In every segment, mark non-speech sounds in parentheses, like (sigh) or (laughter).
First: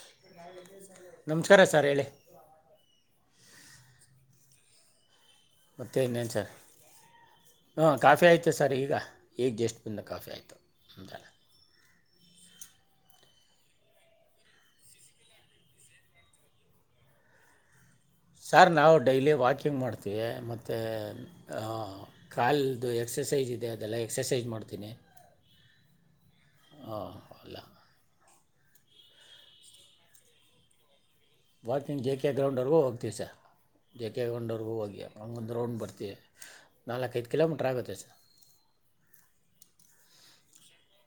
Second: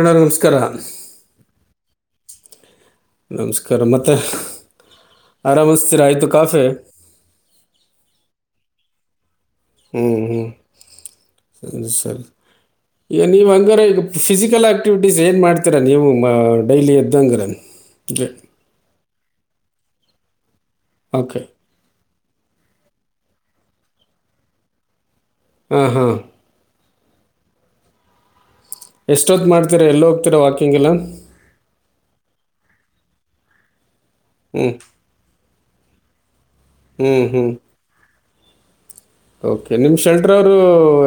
ಅಣ್ಣ ನಮಸ್ಕಾರ ನಮಸ್ಕಾರ ಸಾರ್ ಹೇಳಿ ನಮಸ್ಕಾರ ಮತ್ತ ಮತ್ತೆ ಆರಾಮಿಸ್ತೀರ ಆಯ್ತು ಇನ್ನೇನು ಸರ್ ಕಾಫೆ ಮತ್ತುೆ ಸರ್ ಈಗ ಏಗ್ ಜೇಸ್ಟ್ ಬಿಿಂದ ಕಾಫಿ ಆಯಿತು ಅಂದಳ ಸರಿ (unintelligible) ಈಗ ನೀವು ಹಂಗ್ರ ಈಗ ಫಿಸಿಕಲ್ ಆಕ್ಟಿವಿಟೀಸ್ ಏನು ಮಾಡ್ತೀರಾ ನೀವು ಡೈಲಿ ಎದ್ದಂಗರ ಸರ್ ನಾವು ಡೈಲಿ ವಾಕಿಂಗ್ ಮಾಡ್ತೀವಿ ಮತ್ತು ಓಕೆ ಕಲ್ದು ಎಕ್ಸಸೈಜ ಇದೆ ಅದೆಲ್ಲ ಎಕ್ಸಸೈಜ ಮಾಡ್ತೀನಿ ಹ ಹಾ ಹ ಅಲ್ಲ ಎಷ್ಟೊತ್ ಮಾಡ್ತಿೀರಾ ಎಲ್ಲೋ ಹೋಗ್ತೀರಾ ವಾಕಿಂಗ್ ಎಲ್ಲ ವಾಕಿಂಗ್ ಜೆ ಕೆ ಗ್ರೌಂಡ್ವ್ರಗೂ ಹೋಗ್ತೀವಿ ಸರ್ ಜೆ ಕೆ ಹ್ಞೂ ಗ್ರೌಂಡ್ವಿಗೂ ಹೋಗಿ ಹಂಗೊಂದು ಗ್ರೌಂಡ್ ಬರ್ತೀವಿ ಹ್ಞೂ ನಾಲ್ಕೈದು ಹ್ಞೂ ಕಿಲೋಮೀಟರ್್ ಆಗುತ್ತೆ ಸರ್ ಓಕೆ ನಿಮ್ಮ ಶಂಟ್ರವರು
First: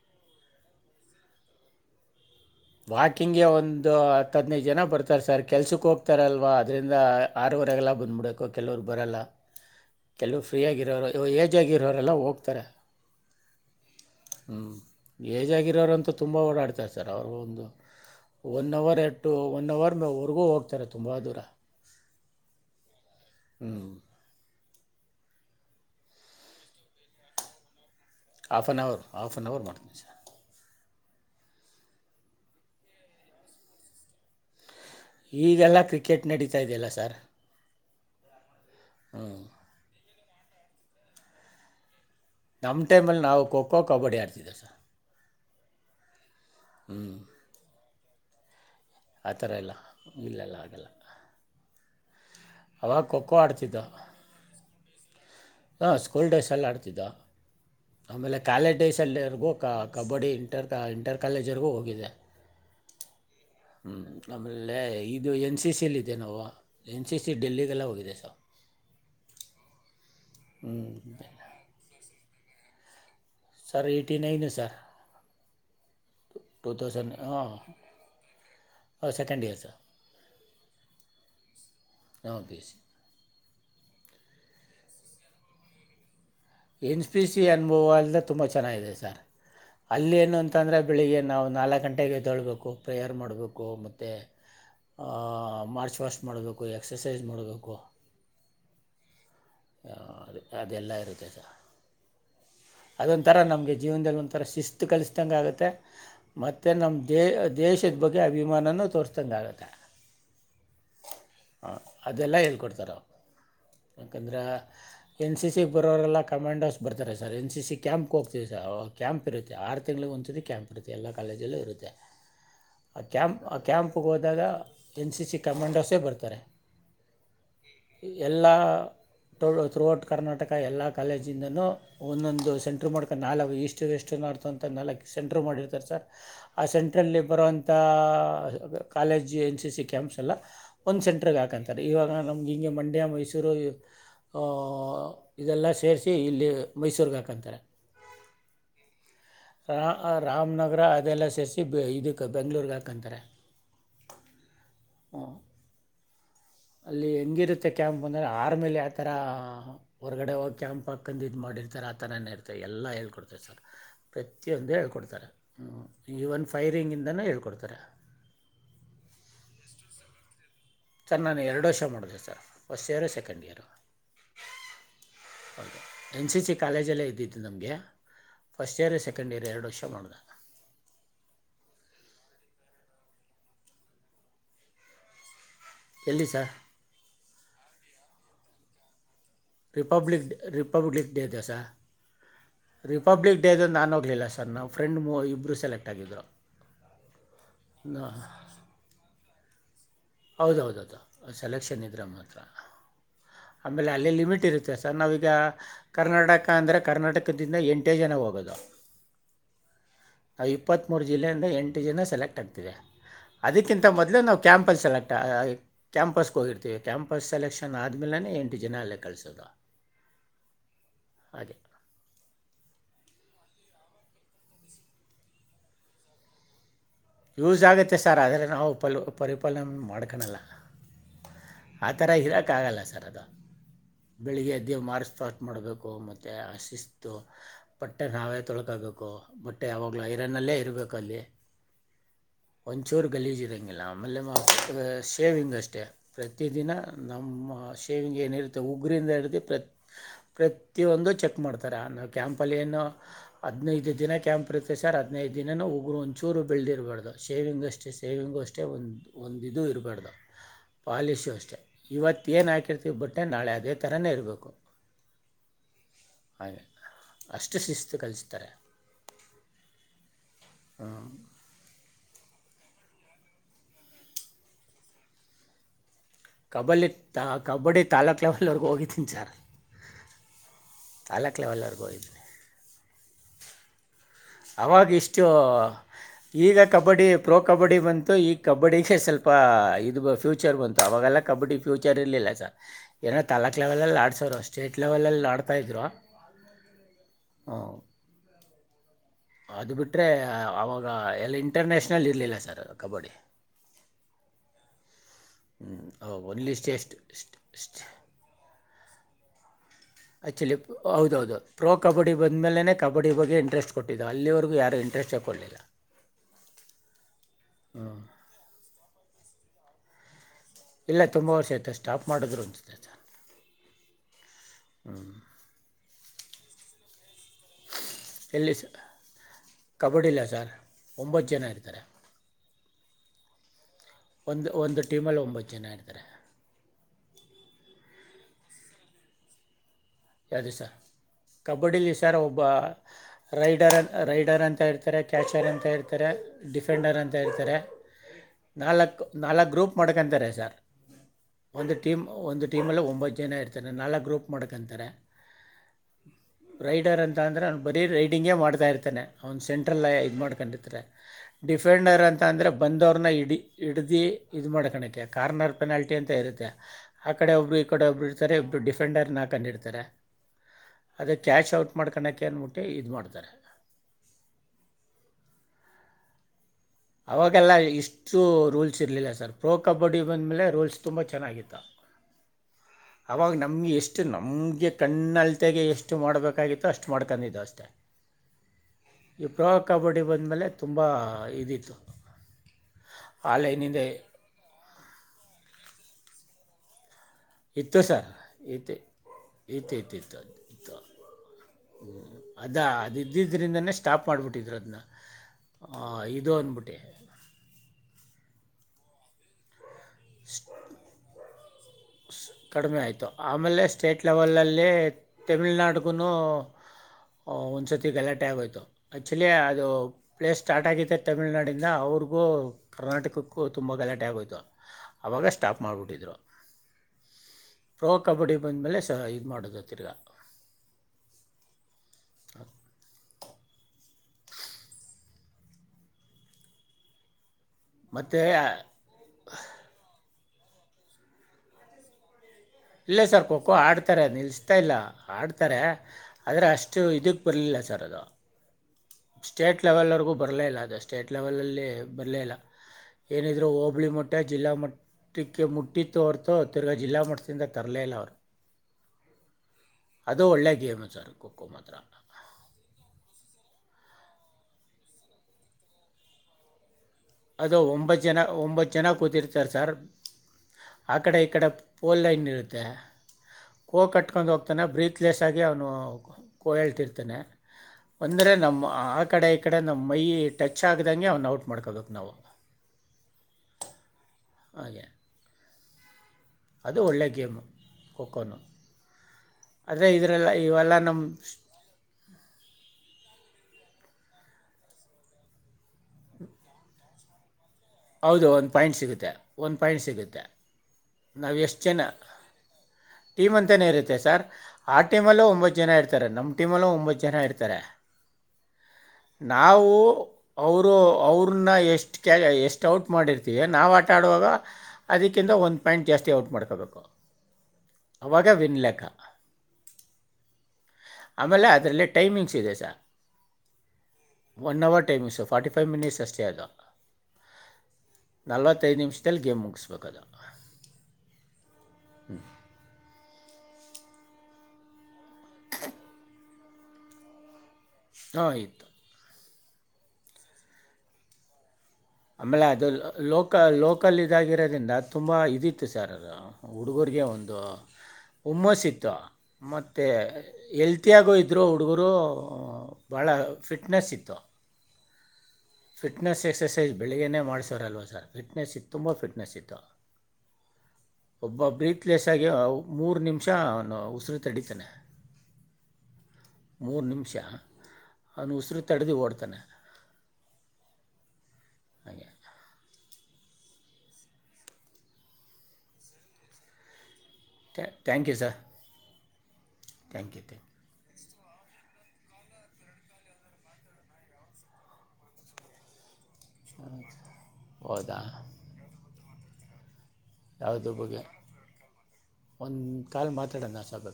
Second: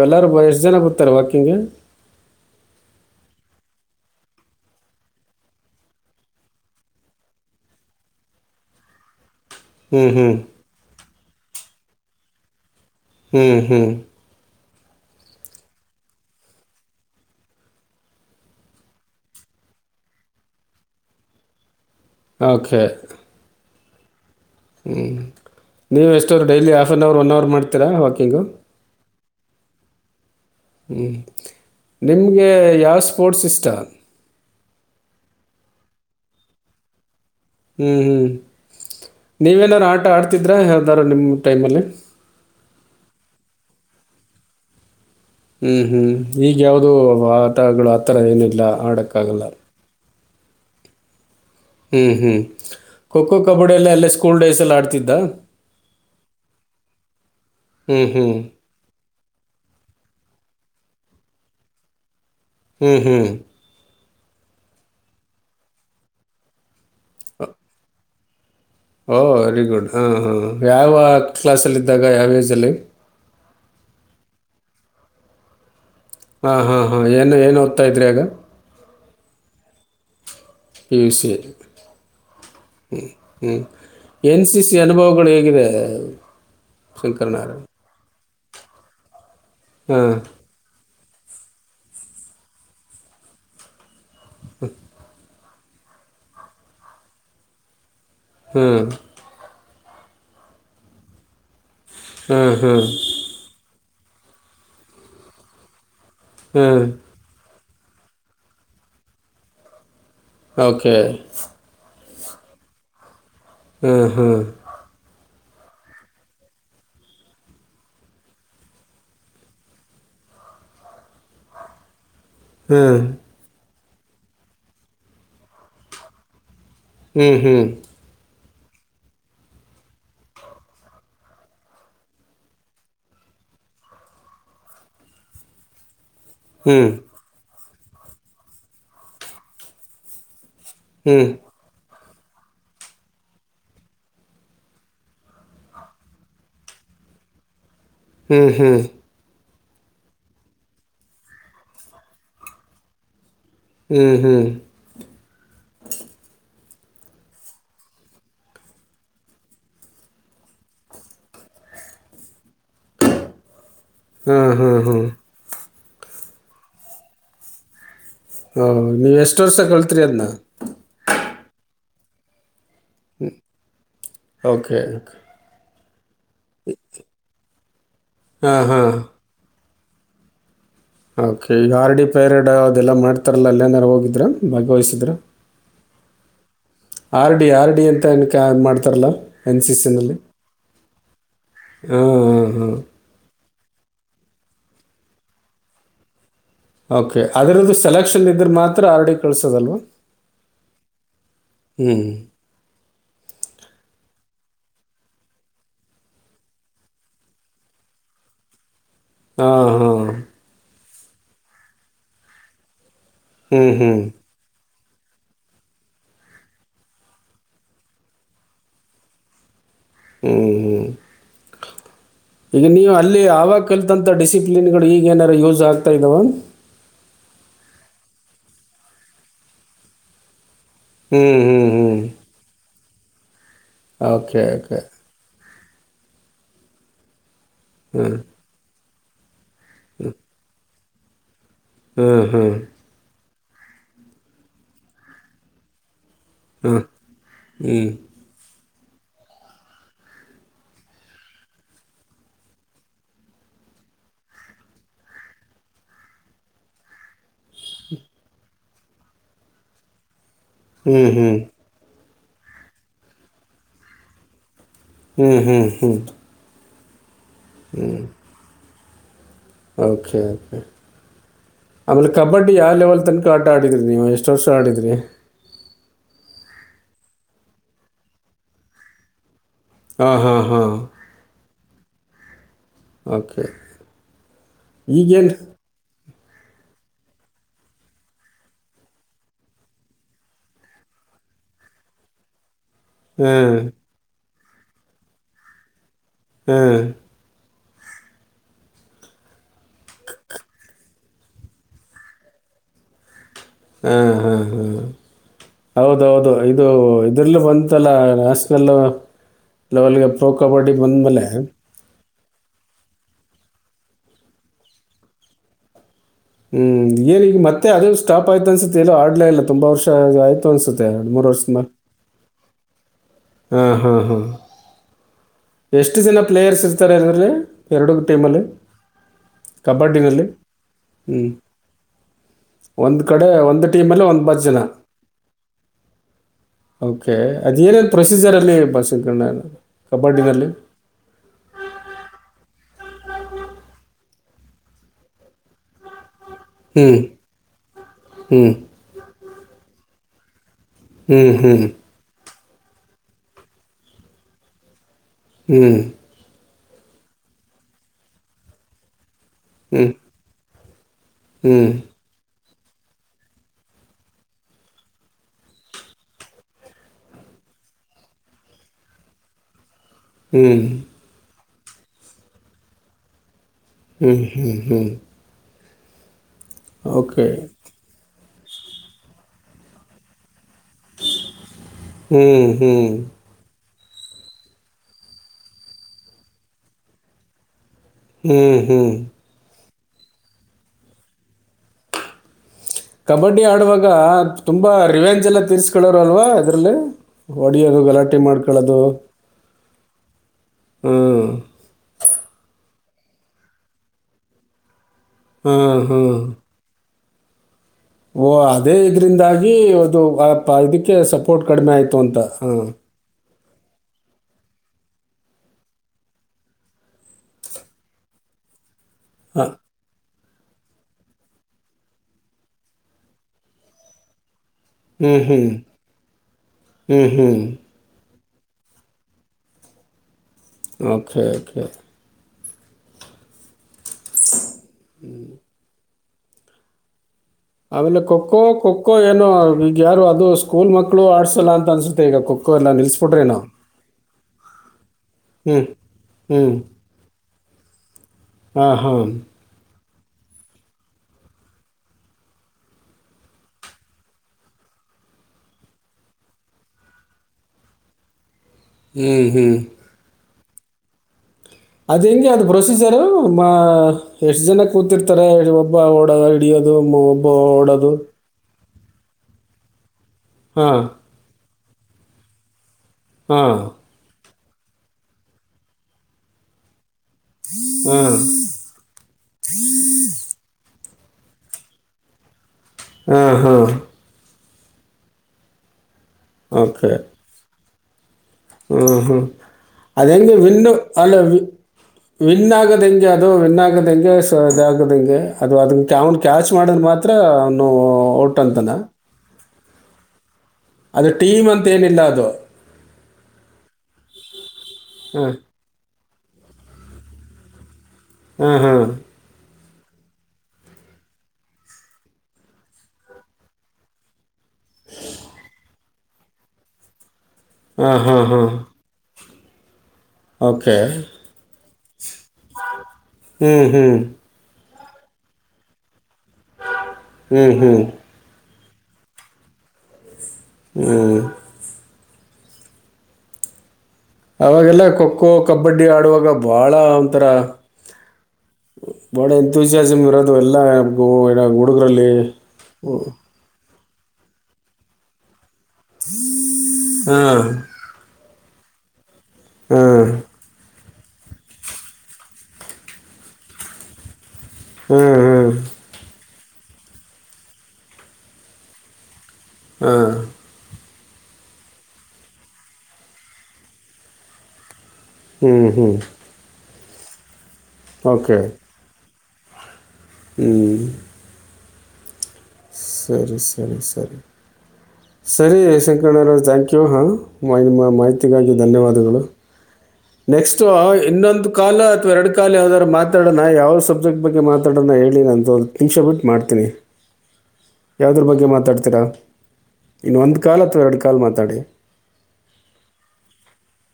ಎಲ್ಲರೂ ಎಷ್ಟು ಜನ ಗತ್ತಾರೆ ವಾಕಿಂಗಗೆ ವಾಕಿಂಗ್ಗೆ ಒಂದು ಹತ್ತು ಹದಿನೈದು ಜನ ಬರ್ತಾರೆ ಸರ್ ಕೆಲ್ಸಕ್ಕೆ ಹೋಗ್ತಾರಲ್ವಾ ಅದ್ರಂದ ಆರೋಗ ಅವರಾಗಲ್ಲ ಬಂದ್ಬಿಡಕೋ ಕೆಲವ್ರು ಬರಲ್ಲ ಹ್ಞೂ ಹ್ಞೂ ಕೆಲವು ಫ್ರೀಯಗರೋರು ಏಜ್ ಆಗಿರೋರೆಲ್ಲ ಹೋಗ್ತಾರೆ ಹ್ಮ್ ಹ್ಮ್ ಹ್ಞೂ ಏಜ್ ಆಗಿರೋರುಂತೂ ತುಂಬ ಓಡಾಡ್ತಾರೆ ಸರ್ ಅವ್ರು ಒಂದು ದು ಒನ್ ಅವರ್ ಎರಟು ಒನ್ ಅವರ್ ಮೇವರ್ಗೂ ಹೋಗ್ತಾರೆ ತುಂಬ ದೂರ ಓಕೆ ಹ್ಮ್ ಹ್ಮ್ ನೀ್ ಎಷ್ಟೋ್ daily half an hour one hour ಮಾಡ್ತೀರಾ walking half an hour half an hour ಮಾಡ್ತೀನಿ ಸರ್ ಹ್ಞೂ ನಿಮಗೆ ಯಾವ ಸ್ಪೋರ್ಟ್ಸ್ ಇಷ್ಟ ಈಗೆಲ್ಲ ಕ್ರಿಕೆಟ್ ನಡೀತಾ ಇದೆಯಲ್ಲ ಸರ್ ಹ್ಞೂ ಹ್ಞೂ ಹ್ಞೂ ನೀವೇನಾರ್ೂ ಆಟ ಆಡ್ತಿದ್ರಾ ಯ್ದಾರ ನಿಮ್ಮ ಟೈಮಲ್ಲಿ ನಮ್ಮ ಟೈಮಲ್ಲಿ ನಾವು ಖೋ ಖೋ ಕಬಡ್ಡಿ ಆಡ್ತಿದ್ದ ಸರ್ ಹ್ಮ್ ಹ್ಮ್ ಈಗ ಯಾವ್ದೋ ಆಟಗಳು ಆತರ ಏನಿಲ್ಲ ಆಡಕ್ಕ ಆಾಗಲ್ಲ ಇಲ್ಲಲ್ಲ ಆಗಲ್ಲ ಹ್ಮ್ ಹ್ಮ್ ಖೋ ಖೋ ಕಬಡ್ಡಿಿಯ ಎಲ್ಲ ಅಲ್ಲ ಸ್ಕೂಲ್ ಡೇಸ್ ಎಲ್ಲ ಆಡ್ತಿದ್ದ ಹಾಂ ಸ್ಕೂಲ್ ಡ್ರೆಸ್ ಎಲ್ಲ ಆಡ್ತಿದ್ದ ಹ್ಮ್ ಹ್ಮ್ ಆಮೇಲೆ ಕಾಲೇಜ್ ಸಲ್ಲಿಿಯವರೆಗೂ ಕ ಕಬಡ್ಡಿ ಇಂಟರ್ ಕ ಇಂಟರ್ ಕಾಲೇಜವರೆಗೂ ಹೋಗಿದೆ ಹ್ಮ್ ಹ್ಮ್ ಹ್ಞ ಆಮೇಲೆ ಇದು ಎನ್ ಸಿ ಸಿಯಲ್ಲಿದೆ ನಾವು ಎನ್ ಸಿ ಸಿ ಡೆಲ್ಲಿದೆಲ್ಲ ಹೋಗಿದೆೆ ಸರ್ ಓಹ ವೆರಿ ಗುಡ್ ಹಾ ಹಾಂ ಹ್ಞೂ ಯಾವ ಕ್ಲಾಸಲ್ಲಿ ಇದಿದ್ದಾಗ ಯಾವ ಏಜಲ್ಲಿ ಸರ್ ಎಯ್ಟಿ ನೈನು ಸರ್ ಹಾ ಟು ಹಾಂ ಹಾಂ ಏನು ಏನು ಓದ್ತಾ ಇದ್ರರಿ ಆಗ ಹ ಸೆಕೆಂಡ್ ಇಯರ್ ಸರ್ ು ಸಿ ನವು್ದೀೇಶ ಹ್ಮ್ ಎನ್ ಸಿ ಸಿ ಅನುಭವಗಳು ಹೇಗಿದೆ. ಎನ್ ಪಿ ಸಿ ಶಂಕರನಾರು ಅನ್ಭವ ಅಲ್ದೆ ತುಂಬ ಚೆನ್ನಾಗಿದೆ ಸರ್ ಹಾಂ ಅಲ್ಲಿ ಏನು ಅಂತಂದ್ರೆ ಬೆಳಿಗ್ಗೆ ನಾವು ನಾಲಕ್ ಗಂಟೆಗೆ ಎದ್ದೆಳ್ಬೇಕು ಪ್ರೇಯರ್ ಮಾಡ್ಬೇಕು ಮತ್ತೆ ಹಾ ಮಾರ್ಚ್ ಫಾಸ್ಟ್ ಮಾಡ್ಬೇಕು ಎಕ್ಸಸೈಜ್ ಮಾಡ್ಬೇಕು. ಹ್ಮ್ ಅದೆಲ್ಲ ಇರುತ್ತೆ ಸರ್. ಹ್ಮ್ ಹ್ಮ್. ಜೀವನದಲ್ಲೊಂತರ ಶಿಸ್ತು ಕಲ್ಸಿದಂಗಾಗುತ್ತೆ ಮತ್ತೆ ಹಾಂ ನಮ್ಮ ದೇ ದೇಶ್ ಶದ್ ಬಗ್ಗೆ ಅಭಿಮಾನಾನು ತೋರಿಸ್ದಂಗಾಗುತ್ತೆ. ಓಕೆ. ಅದೆಲ್ಲ ಹೇಳ್ಕೊಡ್ತಾರ. ಹಾಂ ಹಾಂ ಯಾಕಂದ್ರ ಎನ್ ಸಿ ಸ್ ಸಿಗ್ ಬರೋರೆಲ್ಲ ಕಮಾಂಡರ್ಸ್ ಬರ್ತಾರೆ ಸರ್ ಎನ್ ಸಿ ಸಿ ಕ್ಯಾಂಪ್ಗ್ ಹೋಗ್ತಿವಿ ಸರ್ ಕ್ಯಾಂಪ್ ಇರುತ್ತೆ ಆರು ತಿಂಗಳಿಗೆ ಒಂದ್ಸತಿ ಕ್ಯಾಂಪ್ ಕ್ಯಾಂಪ್ ಇರುತ್ತೆ ಎಲ್ಲ ಕಾಲೇಜಲ್ಲು ಇರುತ್ತೆ. ಹಾಂ ಆ ಕ್ಯಾಂಪ್ ಆ ಕ್ಯಾಂಪಗ್ ಹೋದಾಗ ಎನ್ ಸಿ ಸಿ ಕಮಾಂಡೋಸೇ ಬರ್ತಾರೆ. ಹ್ಮ್ ಹ್ಮ್. ಎಲ್ಲ ಟೋಲ್ ಥ್ರುಔಟ್ ಕರ್ನಾಟಕ ಎಲ್ಲ ಕಾಲೇಜಿಂದಾನೂ ಒಂದೊಂದು ಸೆಂಟ್ರ್ ಮಾಡ್ಕೊಂಡು ನಾಲವ್ ಈಸ್ಟ್ ವೆಸ್ಟ್ ನಾರ್ತ್ ಅಂತ ನಾಲಕ್ ಸೆಂಟರ್ ಮಾಡಿರ್ತಾರ್ ಸರ್. ಆ ಹ್ಞೂ ಸೆಂಟ್ರಲ್ಲಿ ಬರುವಂಥ college N C C camps ಎಲ್ಲ ಒಂದ್ ಸೆಂಟ್ರಗ್ ಹಾಕಂತಾರೆ ಇವಾಗ ನಮ್ಗ್ ಹಿಂಗೆ ಮಂಡ್ಯ ಮೈಸೂರು ಆ ಇದೆಲ್ಲ ಸೇರ್ಸಿ ಇಲ್ಲಿ ಮೈಸೂರ್ಗ್ ಹಾಕೊಂತಾರೆ. ಹ್ಮ್ ಹ್ಮ್. ರಾ ಆ ರಾಮನಗರ ಅದೆಲ್ಲ ಸೇರ್ಸಿ ಇದಕ್ಕೆ ಬೆಂಗ್ಳೂರ್ಗ್ ಹಾಕಂತಾರೆ. ಹ್ಮ್ ಹ್ಮ್. ಹಾ. ಅಲ್ಲಿ ಹೆಂಗಿರುತ್ತೆ ಕ್ಯಾಂಪ್ ಅಂದ್ರೆ ಆರ್ಮಿಲಿ ಯಾತರ ಹೊರ್ಗಡೆ ಹೋಗಿ ಕ್ಯಾಂಪ್ ಹಾಕೊಂಡ ಇದ್ ಮಾಡ್ ಇರ್ತಾರೆ ಆತರನೇ ಅಂತೇ ಎಲ್ಲ ಹೇಳ್ಕೊಡ್ತಾರೆ ಸರ್ ಹಾಂ ಪ್ರತಿಯೊಂದು ಹಾಂ ಹಾಂ ಹೇಳ್ಕೊಡ್ತಾರೆ ಹೂಂ. ಈವನ್ ಫೈರಿಂಗಿಂದಾನೂ ಹೇಳ್ಕೊಡ್ತಾರೆ. ಹ್ಮ್ ನೀವ್ ಎಷ್ಟ್ ವರ್ಷ ಕಲ್ತ್ರಿ ಅದನ್ನ. ಸರ್ ನಾನು ಎರಡು ವರ್ಷ ಮಾಡಿದೆೆ sir first year second year. Okay okay N C C ಕಾಲೇಜಲ್ಲೇ ಇದ್ದಿದ್ದು ನಮಗೆ ಹಾಂ ಫಸ್ಟ್ ಹಾಂ ಇಯರ್ ಸೆಕೆಂಡ್ ಇಯರ್ ಎರಡು ವರ್ಷ ಮಾಡ್ದೇ. ಓಕೆ ಈಗ ಆರ್ಡಿ ಪೇರೇಡ್ ಅದೆಲ್ಲ ಮಾಡ್ತಾರಲ್ಲಲ್ಲೇನಾರು ಹೋಗಿದ್ರಾ ಭಾಗವಹಿಸಿದ್ರಾ. ಎಲ್ಲಿ sir. R D R D ಅಂತ ಏನ ಕ್ಯಾ ಇದ್ ಮಾಡ್ತಾರಲ್ಲ. ಎನ್ ಸಿ ಸಿನಲ್ಲಿ ರಿಪಬ್ಲಿಕ್ ರಿಪಬ್ಲಿಕ್ ಡೇ ದ ಸರ್ ಹಾಂ ಹಾಂ ಹಾಂ ರಿಪಬ್ಲಿಕ್ ಡೇ ದು ನಾನು ಆಗ್ಲಿಲ್ಲ ಸರ್ ನನ್ ಫ್ರೆಂಡ್ ಇಬ್ಬರು ಸೆಲೆಕ್ಟ್ ಆಗಿದ್ರು. ಓಕೆ ಅದರದ್ದು ಸೆಲೆಕ್ಷನ್ ಇದ್ರೆ ಮಾತ್ರ ಆರ್ಡಿ ಕಳ್ಸೋದಲ್ವಾ. ಹೌದೌದೌದು ಸೆಲೆಕ್ಷನ್ ಇದ್ರೆ ಮಾತ್ರ ಆಮೇಲೆ ಅಲ್ಲಿ ಲಿಮಿಟ್ ಇರುತ್ ತ್ತೆ ಸರ್ ನಾವೀಗ ಕರ್ನಾಟಕ ಅಂದ್ರೆ ಕರ್ನಾಟಕದಿಂದ ಎಂಟೇ ಜನ ಹೋಗೋದು. ಹಾ ಹಾ. ಮೂರ್ ಜಿಲ್ಲೆಯಿಂದ ಎಂಟು ಜನ ಸೆಲೆಕ್ಟ್ ಆಗ್ತಿವಿ ಹ್ಞೂ ಹ್ಞೂ ಅದಕ್ಕಿಂತ ಮೊದ್ಲು ಹ್ಞೂ ನಾವ್ ಕ್ಯಾಂಪಲ್ ಸೆಲೆಕ್ಟ್ ಟ ಕ್ಯಾಂಪಸ್ಗ್ ಹೋಗಿರ್ತೀವಿ ಕ್ಯಾಂಪಸ್ ಸೆಲೆಕ್ಷನ್ ಆದ್ಮೇಲೇನೇ ಎಂಟು ಜನ ಅಲ್ಲೇ ಕಳ್ಸೋದು. ಹ್ಮ್ ಹ್ಮ್. ಈಗ ನೀವು ಅಲ್ಲಿ ಆವಾಗ ಕಲಿತಂಥ ಡಿಸಿಪ್ಲಿನ್ಗಳು ಈಗ ಏನಾರೂ ಯೂಸ್ ಆಗ್ತಾ ಇದಾವ. ಯೂಸ್ ಆಗುತ್ತೆ ಸರ್ ಆದರೆ ನಾವು ಪಲ್ ಪರಿಪಾಲನೆ ಮಾಡ್ಕೊಣಲ್ಲ. ಹ್ಞೂ ಹ್ಞೂ ಆ ಹ್ಞೂ ತರ ಇರಕ್ಕಾಗಲ್ಲ ಸರ್ ಅದು. ಓಕೆ ಬೆಳಿಗ್ಗೆ ಎದ್ದಿ ಓಕೆ ಮಾರ್ಚ್ ಫಾಸ್ಟ್ ಮಾಡ್ಬೇಕು ಮತ್ತೆ ಆ ಶಿಸ್ತು. ಬಟ್ಟೆ ಹ್ಞೂ ನಾವೇ ತೊಳ್ಕೋಬೇಕು ಬಟ್ಟೆ ಯಾವಾಗ್ಲೂ ಐರನ್ನಲ್ಲೇ ಇರಬೇಕು ಅಲ್ಲಿ. ಹ್ಞೂ ಒಂಚೂರು ಗಲೀಜ್ ಇರೋಂಗಿಲ್ಲ ಆಮೇಲೆ (unintelligible) ಶೇವಿಂಗ್ ಅಷ್ಟೇ. ಪ್ರತಿದಿನ ಹ್ಞೂ ನಮ್ಮ ಶೇವಿಂಗ್ ಏನಿರುತ್ತ ಮತ್ತು ಉಗುರಿಂದ ಹಿಡ್ದು ಪ್ರ ಪ್ರತಿಯೊಂದು ಚೆಕ್ ಮಾಡ್ತಾರೆ ಅನ್ನ ಕ್ಯಾಂಪಲ್ಲಿ ಏನುದು ಹದಿನೈದು ದಿನ ಕ್ಯಾಂಪ್ ಇರುತ್ತೆ ಸರ್ ಹದಿನೈದು ದಿನನ ಹಗರು ಒಂಚೂರು ಬಿಲ್ಡ್ ಇರಬಾರ್ದು ಶೇವಿಂಗ್ಷ್ಟೇ ಸೇವಿಂಗು ಅಷ್ಟೇ ಒಂದು ಒಂದು ಇಿದದು ಇರಬಾರ್ದು ಹ್ಞೂ ಹ್ಞೂ ಪಾಲಿಷು ಅಷ್ಟೆ ಹ್ಞೂ ಇವತ್ತೇಏನು ಹಾಕಿರ್ತೀವಿ ಬಟ್ಟೆ ನಾಳೆ ಅದೇ ಥರನೇ ಇರಬೇಕು ಹ್ಮ್ ಹ್ಮ್ ಹ್ಮ್ ಹಾಗೆ ಅಷ್ಟು ಶಿಸ್ತು ಕಲಿಸ್ತಾರೆ ಕೆ ಕೆ ಆಮೇಲೆ ಕಬಡ್ಡಿ ಯಾವ ಲೆವೆಲ್ ತನಕ ಆಟ ಆಡಿದ್ರಿ ನೀವು ಎಷ್ಟು ವರ್ಷ ಆಡಿದ್ರಿ ಕಬಡ್ಡಿ ತ ಕಬಡ್ಡಿ ತಾಲೂಕ್ು ಲೆವೆಲ್ ವರೆಗೊ ಓೋಗಿ ತಿಚಾರ ಹಾ ಹಾ ಹಾ ಕೊಿ ಓಕೆ ಅವಾಗ ಇಷ್ಟು ಈಗೇನು ಈಗ ಕಬಡ್ಡಿ ಪ್ರೋ ಕಬಡ್ಡಿ ಬಂತು ಈಗ ಕಬಡ್ಡಿಗೆ ಸ್ವಲ್ಪ ಇದು ಫ್ಯೂಚರ್ ಬಂತ ಅವವಾಗಲ್ಲ ಕಬಡ್ಡಿಫ್ಯೂಚರ್ ಇರಿಲ್ಲ ಸರ್ ಏನೋ ಹಾಂ ತಾಲೂಕ್ ಲೆವೆಲಲ್ಲಿ ಆಡ್ಸೋರು ಸ್ಟೇಟ್ ಲೆವೆಲಲ್ಲಿ ಆಡ್ತಾ ಇದ್ರು ಹ್ಮ್ ಹಾ ಅದು ಬಿಟ್ರೆ ಅವಾಗ ಎಲ್ಲ ಇಂಟರ್ನ್ಯಾಷನಲ್ ಇರಲಿಲ್ಲ ಸರ್ ಕಬಡ್ಡಿ ಹಾ ಹಾ ಹಾ ಹೌದೌದು ಓನ್ಲಿ ಇದು ಸ್ಟೇಟ್ ಇದ್ರಲ್ಲೂ ಬಂತಲ್ಲ ನಾಸ್ನಲ್ಲ ಲೆವೆಲ್ಗೆ ಪ್ರೋ ಆ್ಯಕ್ಚುಲಿ ಕಬಡ್ಡಿ ಬಂದಮೇಲೆ ಹೌದೌದು ಪ್ರೋ ಕಬಡ್ಡಿ ಬಂದ ಮೇ ಕಬಡ್ಡಿಗ್ ಇಂಟ್ರೆಸ್ಟ್ ಕೊಟ್ಟಿದ್ದು ಅಲ್ಲಿವರೆಗ ಯಾರು ಇಂಟ್ರೆಸ್ಟ್ ತಗೊಲಿಲ್ಲ ಹ್ಮ್ ಏನ ಈಗ ಮತ್ತೆ ಅದು ಸ್ಟಾಪ್ ಆಯ್ತು ಅನ್ಸೆ ಎಲ್ಲೋ ಆಡ್ಲಾ ಇಲ್ಲ ತುಂಬಾ ವರ್ಷ ಆಯ್ತು ಅನ್ಸುತ್ತೆ ಇಲ್ಲ ಎರಡು ಮೂರು ತುಂಬಾ ವರ್ಷ ಆಯತ ಸ್ಟಾಪ್ ಮಾಡಿದ್ರುಂ ಹಾ ಹಾ ಹಾ ಎಷ್ಟು ಜನ ಪ್ಲೇಯರ್ಸ್ ಇರ್ತಾರೆ ಅರಲ್ಲಿ ಎಲ್ಲಿ ಸ ಕಬಡ್ಡಿ ಇಲ್ಲ ಕಬಡ್ಡಿನಲ್ಲಿ ಸರ್ ಒಂಬತ್ತು ಜನ ಇರ್ತಾರೆ ಒಂದ್ ಕಡೆ ಒಂದ ಒಂದು ಒಂದು ಟೀಮಲ್ಲಿ ಒಂಬತ್ತು ಜನ ಇಡ್ತಾರೆ ಅದ ಏನ್ ಪ್ರೊಸೀಜರ್ ಅಲ್ಲಿ ಬ ಯಾದು ಸರ್ ಕಬಡ್ಡಿಲಿ ಸರ್ ಒಬ್ಬ ರೈಡರ್ ಅ ರೈಡರ್ ಅಂತ ಇರ್ತಾರೆ ಕ್ಯಾಚರ್ ಅಂತ ಇರ್ತಾರೆ ಹ್ಞೂ ಡಿಫೆಂಡರ್ ಅಂತ ಹೇಳ್ತಾರೆ ಹ್ಞೂ ನಾಲ್ಕು ನಾಲ್ಕು ಗ್ರೂಪ್ ಮಾಡ್ಕೊಂತಾರೆ ಸರ್ ಹ್ಞೂ ಒಂದು ಹ್ಞೂ ಟೀಮ್ ಒಂದು ಟೀಮಲ್ಲಿ ಒಂಬತ್ತು ಜನ ಇರ್ತಾರೆ ನಲ್ಲ ಗ್ರೂಪ್ ಮಾಡ್ಕೊಂತಾರೆ ಹ್ಮ್ ರೈಡರ್ ಅಂತ ಅಂದರೆ ಅವಾನನು ಬರೀ ರೈಡಿಂಗೇ ಮಾಡ್ತಾಯಿರ್ತಾನೆ ಅವನು ಹ್ಞೂ ಸೆಂಟ್ರಲ್ ಇದು ಮಾಡ್ಕೊಂಡಿರ್ತಾರೆ ಹ್ಞೂ ಡಿಫೆಂಡರ್ ಅಂತ ಅಂದ್ರೆ ಬಂದವ್ರನ್ನ ಇ ಹಡ್ದಿ ಇ ಮಾಡ್ಕಕೆ ಕಾರ್ನರ್ ಪೆನಾಲ್ಟಿ ಅಂತ ಇರುತ್ತೆ ಆ ಕಡೆ ಒಬ್ಬರು ಕೊಡ ಇರ್ತಾರೆ ಡಿಫೆಂಡರ್ ನಾಕಂಡ ಇರ್ತಾರೆ ಹ್ಞೂ ಹ್ಞೂ ಅದ ಕ್ಯಾಶ್ ಔಟ್ ಮಾಡ್ಕಳಕ ಅನ್ಬಿಟ್ಟು ಇದು ಮಾಡ್ತಾರೆ ಹ್ಮ್ ಹ್ಮ್ ಹ್ಮ್ ಅವಾಗೆಲ್ಲ ಇಷ್ಟ ಹೆಚ್ಚು ರೂಲ್ಸ್ ಇರಲಿಲ್ಲ ಸರ್ ಪ್ರೋ ಕಬಡ್ಡಿ ಬಂದಮೇಲೆ ರೂಲ್ಸ್ ತುಂಬ ಚೆನ್ನಾಗಿತ್ತು ಹ್ಞೂ ಹ್ಞೂ ಆಗ ನಮ್ಗೆ ಎಷ್ಟು ಅಷ್ಟು ನಮಗೆ ಕಣ್ಣು ಅಲತೆಗೆ ಎಷ್ಟು ಮಾಡ್ಬೇಕಾಗಿತ್ತೋ ಅಷ್ಟು ಮಾಡ್ಕೊಂಡಿದ್ದ ಅಷ್ಟೇ ಹ್ಮ್ ಹ್ಮ್ ಈ ಪ್ರೋ ಕಬಡ್ಡಿ ಬಂದಮೇಲೆ ತುಂಬ ಇದಿತ್ತು ಆ ಕಬಡ್ಡಿ ಲೈನಿಂದ ಆಡುವಾಗ ತುಂಬಾ ರಿವೆಂಜ್ ಎಲ್ಲ ತೀರ್ಸ್ಕೊಳ್ಳೋರು ಅಲ್ವಾ ಇದ್ರಲ್ಲಿ ಒಡಿಯರು ಗಲಾಟೆ ಮಾಡ್ಕೊಳ್ಳೋದು ಇತತಿ ತ ಹ್ಮ ಅದಾ ಅದು ಇದಿದ್ದ್ರಿಂದನೇ ಸ್ಟಾಪ್ ಮಾಡಿಬಿಟ್ಟಿದ್ರು ಅದನ್ನ ಹ್ಮ್ ಹ ಹ್ಮ್ ಇದು ಅನ್ಬಿಟ್ಟೆ ಓ ಅದೇ ಇದರಿಂದಾಗಿ ಇದು ಇದಕ್ಕೆ ಸಪೋರ್ಟ್ ಕಡಿಮೆ ಆಯ್ತು ಅಂತ ಹ ಕಡಿಮೆ ಆಯಿತು ಆಮೇಲೆ ಸ್ಟೇಟ್ ಲೆವೆಲಲ್ಲಿ ತಮಿಳ್ನಾಡುಗು ಒಂದ್ಸರ್ತಿ ಗಲಾಟೆ ಆಗೋಯ್ತು ಆಕ್ಚುಲಿ ಅದು ಪ್ಲೇಸ್ ಸ್ಟಾರ್ಟ್ ಆಗಿದ್ದ ತಮಿಳ್ನಾಡಿಂದ ಅವ್ರಿಗೂ ಕರ್ನಾಟಕಕ್ಕೂ ತುಂಬ ಗಲಾಟೆ ಆಗೋಯಿತು ಹ್ಮ್ ಆವಾಗ ಹ್ಮ್ ಸ್ಟಾಪ್ ಮಾಡಿಬಿಟ್ಟಿದ್ರು ಹ್ಮ್ ಹ್ಮ್ ಪ್ರೊ ಕಬಡ್ಡಿ ಬಂದಮೇಲೆ ಸಹ ಇದು ಮಾಡೋದು ತಿರ್ಗಾ ಓಕೆ ಓಕೆ ಹ್ಮ್ ಹ್ಮ್ ಆಮೇಲೆ ಖೋಖೋ ಮತ್ತು ಖೋಖೋ ಏನೋ ಈಗ ಯಾರು ಅದು ಸ್ಕೂಲ್ ಮಕ್ಕಳು ಆಡ್ಸಲ್ಲ ಅಂತ ಅನ್ಸುತ್ತೆ ಈಗ ಕೊ ಇಲ್ಲ ಸರ್ ಖೋಖೋ ಆಡ್ತಾರೆ ಅದು ನಿಲ್ಸ್ ಸ್ತ ಇಲ್ಲ ಹ್ಞೂ ಆಡ್ತಾರೆ ಹ್ಞೂ ಆದರೆ ಅಷ್ಟು ಇದುಕ್ ಬರಲಿಲ್ಲ ಸರ್ ಅದು ಹಾ ಹಾಂ ಕು ಬರ್ಲೇ ಇಲ್ಲ ಅದ್ ಸ್ಟೇಟ್ ಲೆವೆಲ್ ಅಲ್ಲಿ ಬರಲೇ ಇಲ್ಲ ಏನಿದ್ರು ಹೋಬಳಿ ಮೊಟ್ಟೆ ಜಿಲ್ಲಾ ಮೊಟ್ ಟ್ಟಿಕ್ಕೆ ಮುಟ್ಟಿತ್ತು ಅವರ್ತ ತಿರ್ಗಾ ಜಿಲ್ಲಾ ಮಟ್ಟದಿಂದ ತರ್ಲೇ ಇಲ್ಲ ಅವ್ರು ಹ್ಮ್ ಹ್ಮ್ ಅದು ಒಳ್ಳೆ ಗೇಮ್ ಸರ್ ಖೋಖೋ ಮಾತ್ರ ಅದು ಹೆಂಗ್ ಅದು ಪ್ರೊಸೀಜರು ಮಾ ಎಷ್ಟ್ ಜನ ಕೂತಿರ್ತಾರೆ ಒಬ್ಬ ಓಡ ಹಿಡಿಯೋದು ಒಬ್ಬ ಓಡೋದು ಚೆನ್ನಾಗಿ ಕೂತಿರ್ತಾರೆ ಸರ್ ಹಾಂ ಆ ಕಡೆ ಈ ಕಡೆ ಪೋಲ್ ಲೈನ್ ಇರುತ್ತೆ ಹಾಂ ಕೋ ಕಟ್ಕೊಂಡು ಹೋಗ್ತಾನೆ ಬ್ರೀತ್ಲೆಸ್ ಆಗಿ ಅವನು ಕೋ ಹೇಳ್ತಿರ್ ತನೆ ಅಂದ್ರೆ ನಮ್ಮ ಆ ಕಡೆ ಈ ಕಡೆ ನಮ್ಮ ಮೈ ಟಚ್ ಆಗ್ದಂಗೆ ಅವ್ನ ಔಟ್ ಮಾಡ್ಕೋಬೇಕು ನಾವು ಹಾಂ ಹಾಂ ಹಾಗೆ ಅದು ಒಳ್ಳೆ ಗೇಮ್ ಹ್ಮ್ ಹ್ಮ್ ಆದರೆ ಇದರೆಲ್ಲ ಅದೆಂಗೆ ವಿನ್ನು ಇವೆಲ್ಲ ನಮ್ಮ ಅಲ್ಲ ವಿನ್ ಆಗದೆಂಗ್ ಗೆ ಅದು ವಿನ್ ಆಗದೆಂಗೆ ಸೋ ಅದಾಗ್ಬಿಟ್ಟಿದೆ ಅದು ಅದು ಅವ್ನ್ ಕ್ಯಾಚ್ ಮಾಡವ್ನ್ ಮಾತ್ರ ಅವ್ನ್ ಹೌದು ಒಂದು ಪಾಯಿಂಟ್ ಸಿಗುತ್ತೆ ಒಂದು ಪಾಯಿಂಟ್ ಸಿಗುತ್ತೆ ಅದು ನಾವು ಟೀಮ್ ಎಷ್ಟು ಅಂತ ಜನ ಏನಿಲ್ಲ ಅದು ಟೀಮ್ ಅಂತನೇ ಇರುತ್ತೆ ಸರ್ ಆ ಟೀಮಲ್ಲೂ ಒಂಬತ್ತು ಜನ ಇರ್ತಾರೆ ನಮ್ ಟೀಮಲ್ಲೂ ಒಂಬತ್ತು ಜನ ಇರ್ತಾರೆ ಹ ಹಾ ಅವ್ರು ಅವ್ರನ್ನ ಎಷ್ಟು ಕೆ ಎಷ್ಟು ಅಷ್ಟ ಔಟ್ ಮಾಡಿರ್ತೀವಿ ನಾವು ಆಟ ಆಡುವಾಗ ಅದಕ್ಕಿಂತ ಒಂದು ಪಾಯಿಂಟ್ ಜಾಸ್ತಿ ಔಟ್ ಮಾಡ್ಕೋಬೇಕು ಹಾಂ ಹಾಂ ಅವಾಗ ಹಾಂ ವಿನ್ ಲೆಕ್ಕ ಓಕೆ ಆಮೇಲೆ ಅದರಲ್ಲಿ ಟೈಮಿಂಗ್ಸ್ ಇದೆ ಸರ್ ಹ್ಞೂ ಹ್ಞೂ one hour timings forty five minutes ಅಷ್ಟೇ ಅದು ಹ್ಞೂ ಹ್ಞೂ ನಲ್ವತ್ ತ್ತೈದು ನಿಮಿಷದಲ್ಲಿ ಗೇಮ್ ಮುಗ್ಸ್ಬೇಕದು ಹ್ಮ್ ಹ್ಮ್ ಅವಾಗೆಲ್ಲ ಖೋ ಖೋ ಕಬಡ್ಡಿ ಆಡುವಾಗ ಬಾಳ ಒಂಥರ ಆಯ್ತು ಬಾಳ ಎಂತೂಸಿಯಾಸಮ್ ಇರೋದು ಎಲ್ಲ ಬು ಆಮೇಲೆ ಅದು ಲೋಕ ಲೋಕ್ ಕಲ್ಲಿಗಾಗ್ ಇರೋದ್ರಿಂದ ತುಂಬ ಇದಿತ್ತು ಸರ್ ಅದು ಹುಡುಗರಿಗೆ ಒಂದು ಹಾಂ ಹುಮ್ಮಸ್ಸಿತ್ತು ಮತ್ತೆ ಹಾಂ ಎಲ್ತ್ ತಿಯಾಗೂ ಇದ್ರು ಹುಡುಗುರು ಬಾಳ ಫಿಟ್ನೆಸ್ ಇತ್ತು ಹ್ಮ್ ಹ್ಮ್ ಫಿಟ್ನೆಸ್ ಎಕ್ಸಸೈಸ್ ಬೆಳಿಗ್ಗೆನೆ ಮಾಡ್ಸೋರಲ್ವ ಸರ್ ಫಿಟ್ನೆಸ್ ಇತ್ತು ತುಂಬ ಫಿಟ್ನೆಸ್ ಇತ್ತು ಹಾಂ ಒಬ್ಬ ಬ್ರೀತ್ಲೆಸ್ ಆಗಿ ಅವ್ ಮೂರು ನಿಮ್ಷನು ಉಸಿರು ತಡಿತನೆ ಹ್ಮ್ ಹ್ಮ್ ಮೂರು ನಿಮ್ಶ ಅವನು ಉಸಿರು ತಡೆದು ಓಡ್ತಾನೆ ಹ್ಮ್ ಹಾಗೆ ಸರಿ ಸರಿ ಸರಿ ಸರಿ ಶಂಕ್ರಣ್ಣನವ್ರೆ ಥಾಂಕ್ ಯು ಹಾ ಮಾ ನಿಮ್ಮ ಥ್ಯಾಂಕ್ ಯು ಸರ್ ಮಾಹಿತಿಗಾಗಿ ಧನ್ಯವಾದಗಳು thank you thank you. Next ಆ ಇನ್ನೊಂದು ಕಾಲು ಅಥ್ವಾ ಎರಡು ಕಾಲು ಯಾವ್ದಾರು ಮಾತಾಡಣ ಯಾವ ಸಬ್ಜೆಕ್ಟ್ ಬಗ್ಗೆ ಮಾತಾಡಣ ಹೇಳಿ ನಾನ್ ಒಂದ್ ಹತ್ ನಿಮಿಷ ಬಿಟ್ ಮಾಡ್ತೀನಿ ಹೌದಾ ಯಾವ್ದ್ರು ಬಗ್ಗೆ ಮಾತಾಡ್ತಿರಾ ಯಾವು್ದ ಬಗ್ಗೆ ಮಾತಾಡಿ ಒಂದು ಕಾಲ್ ಮಾತಾಡೋಣ ಸಾಬ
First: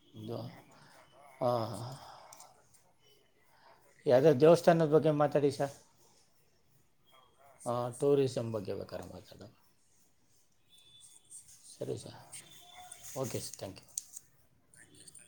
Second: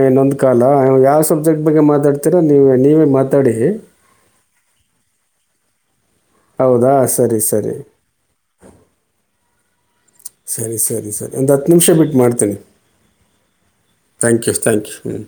ಇಏನ್ನೊಂದ್ ಕಾಲ ಯಾವ್ ಸಬ್ಜೆಕ್ಟ್ ಹಾಂ ಬಗ್ಗೆ ಮಾತಾಡ್ತಿೀರಾ ನೀವ ನೀವೇ ಮಾತ ಯಾವ್ದ ದೇವಸ್ಥಾನದ ಬಗ್ಗೆ ಮಾತಾಡಿ ಸರ್ ಹೌದಾ ಸರಿ ಸರಿ ಹಾಂ ಟೂರಿಸಂ ಬಗ್ಗೆ ಬೇಕಾರ ಮಾತಾಡ ಸರಿ ಸರಿ ಸರಿ ಒಂದು ಹತ್ತು ನಿಮಿಷ ಸರಿ ಬಿಟ್ಟು ಸರ್ ಮಾಡ್ತೀನಿ okay sir thank you thank you thank you ಹ್ಮ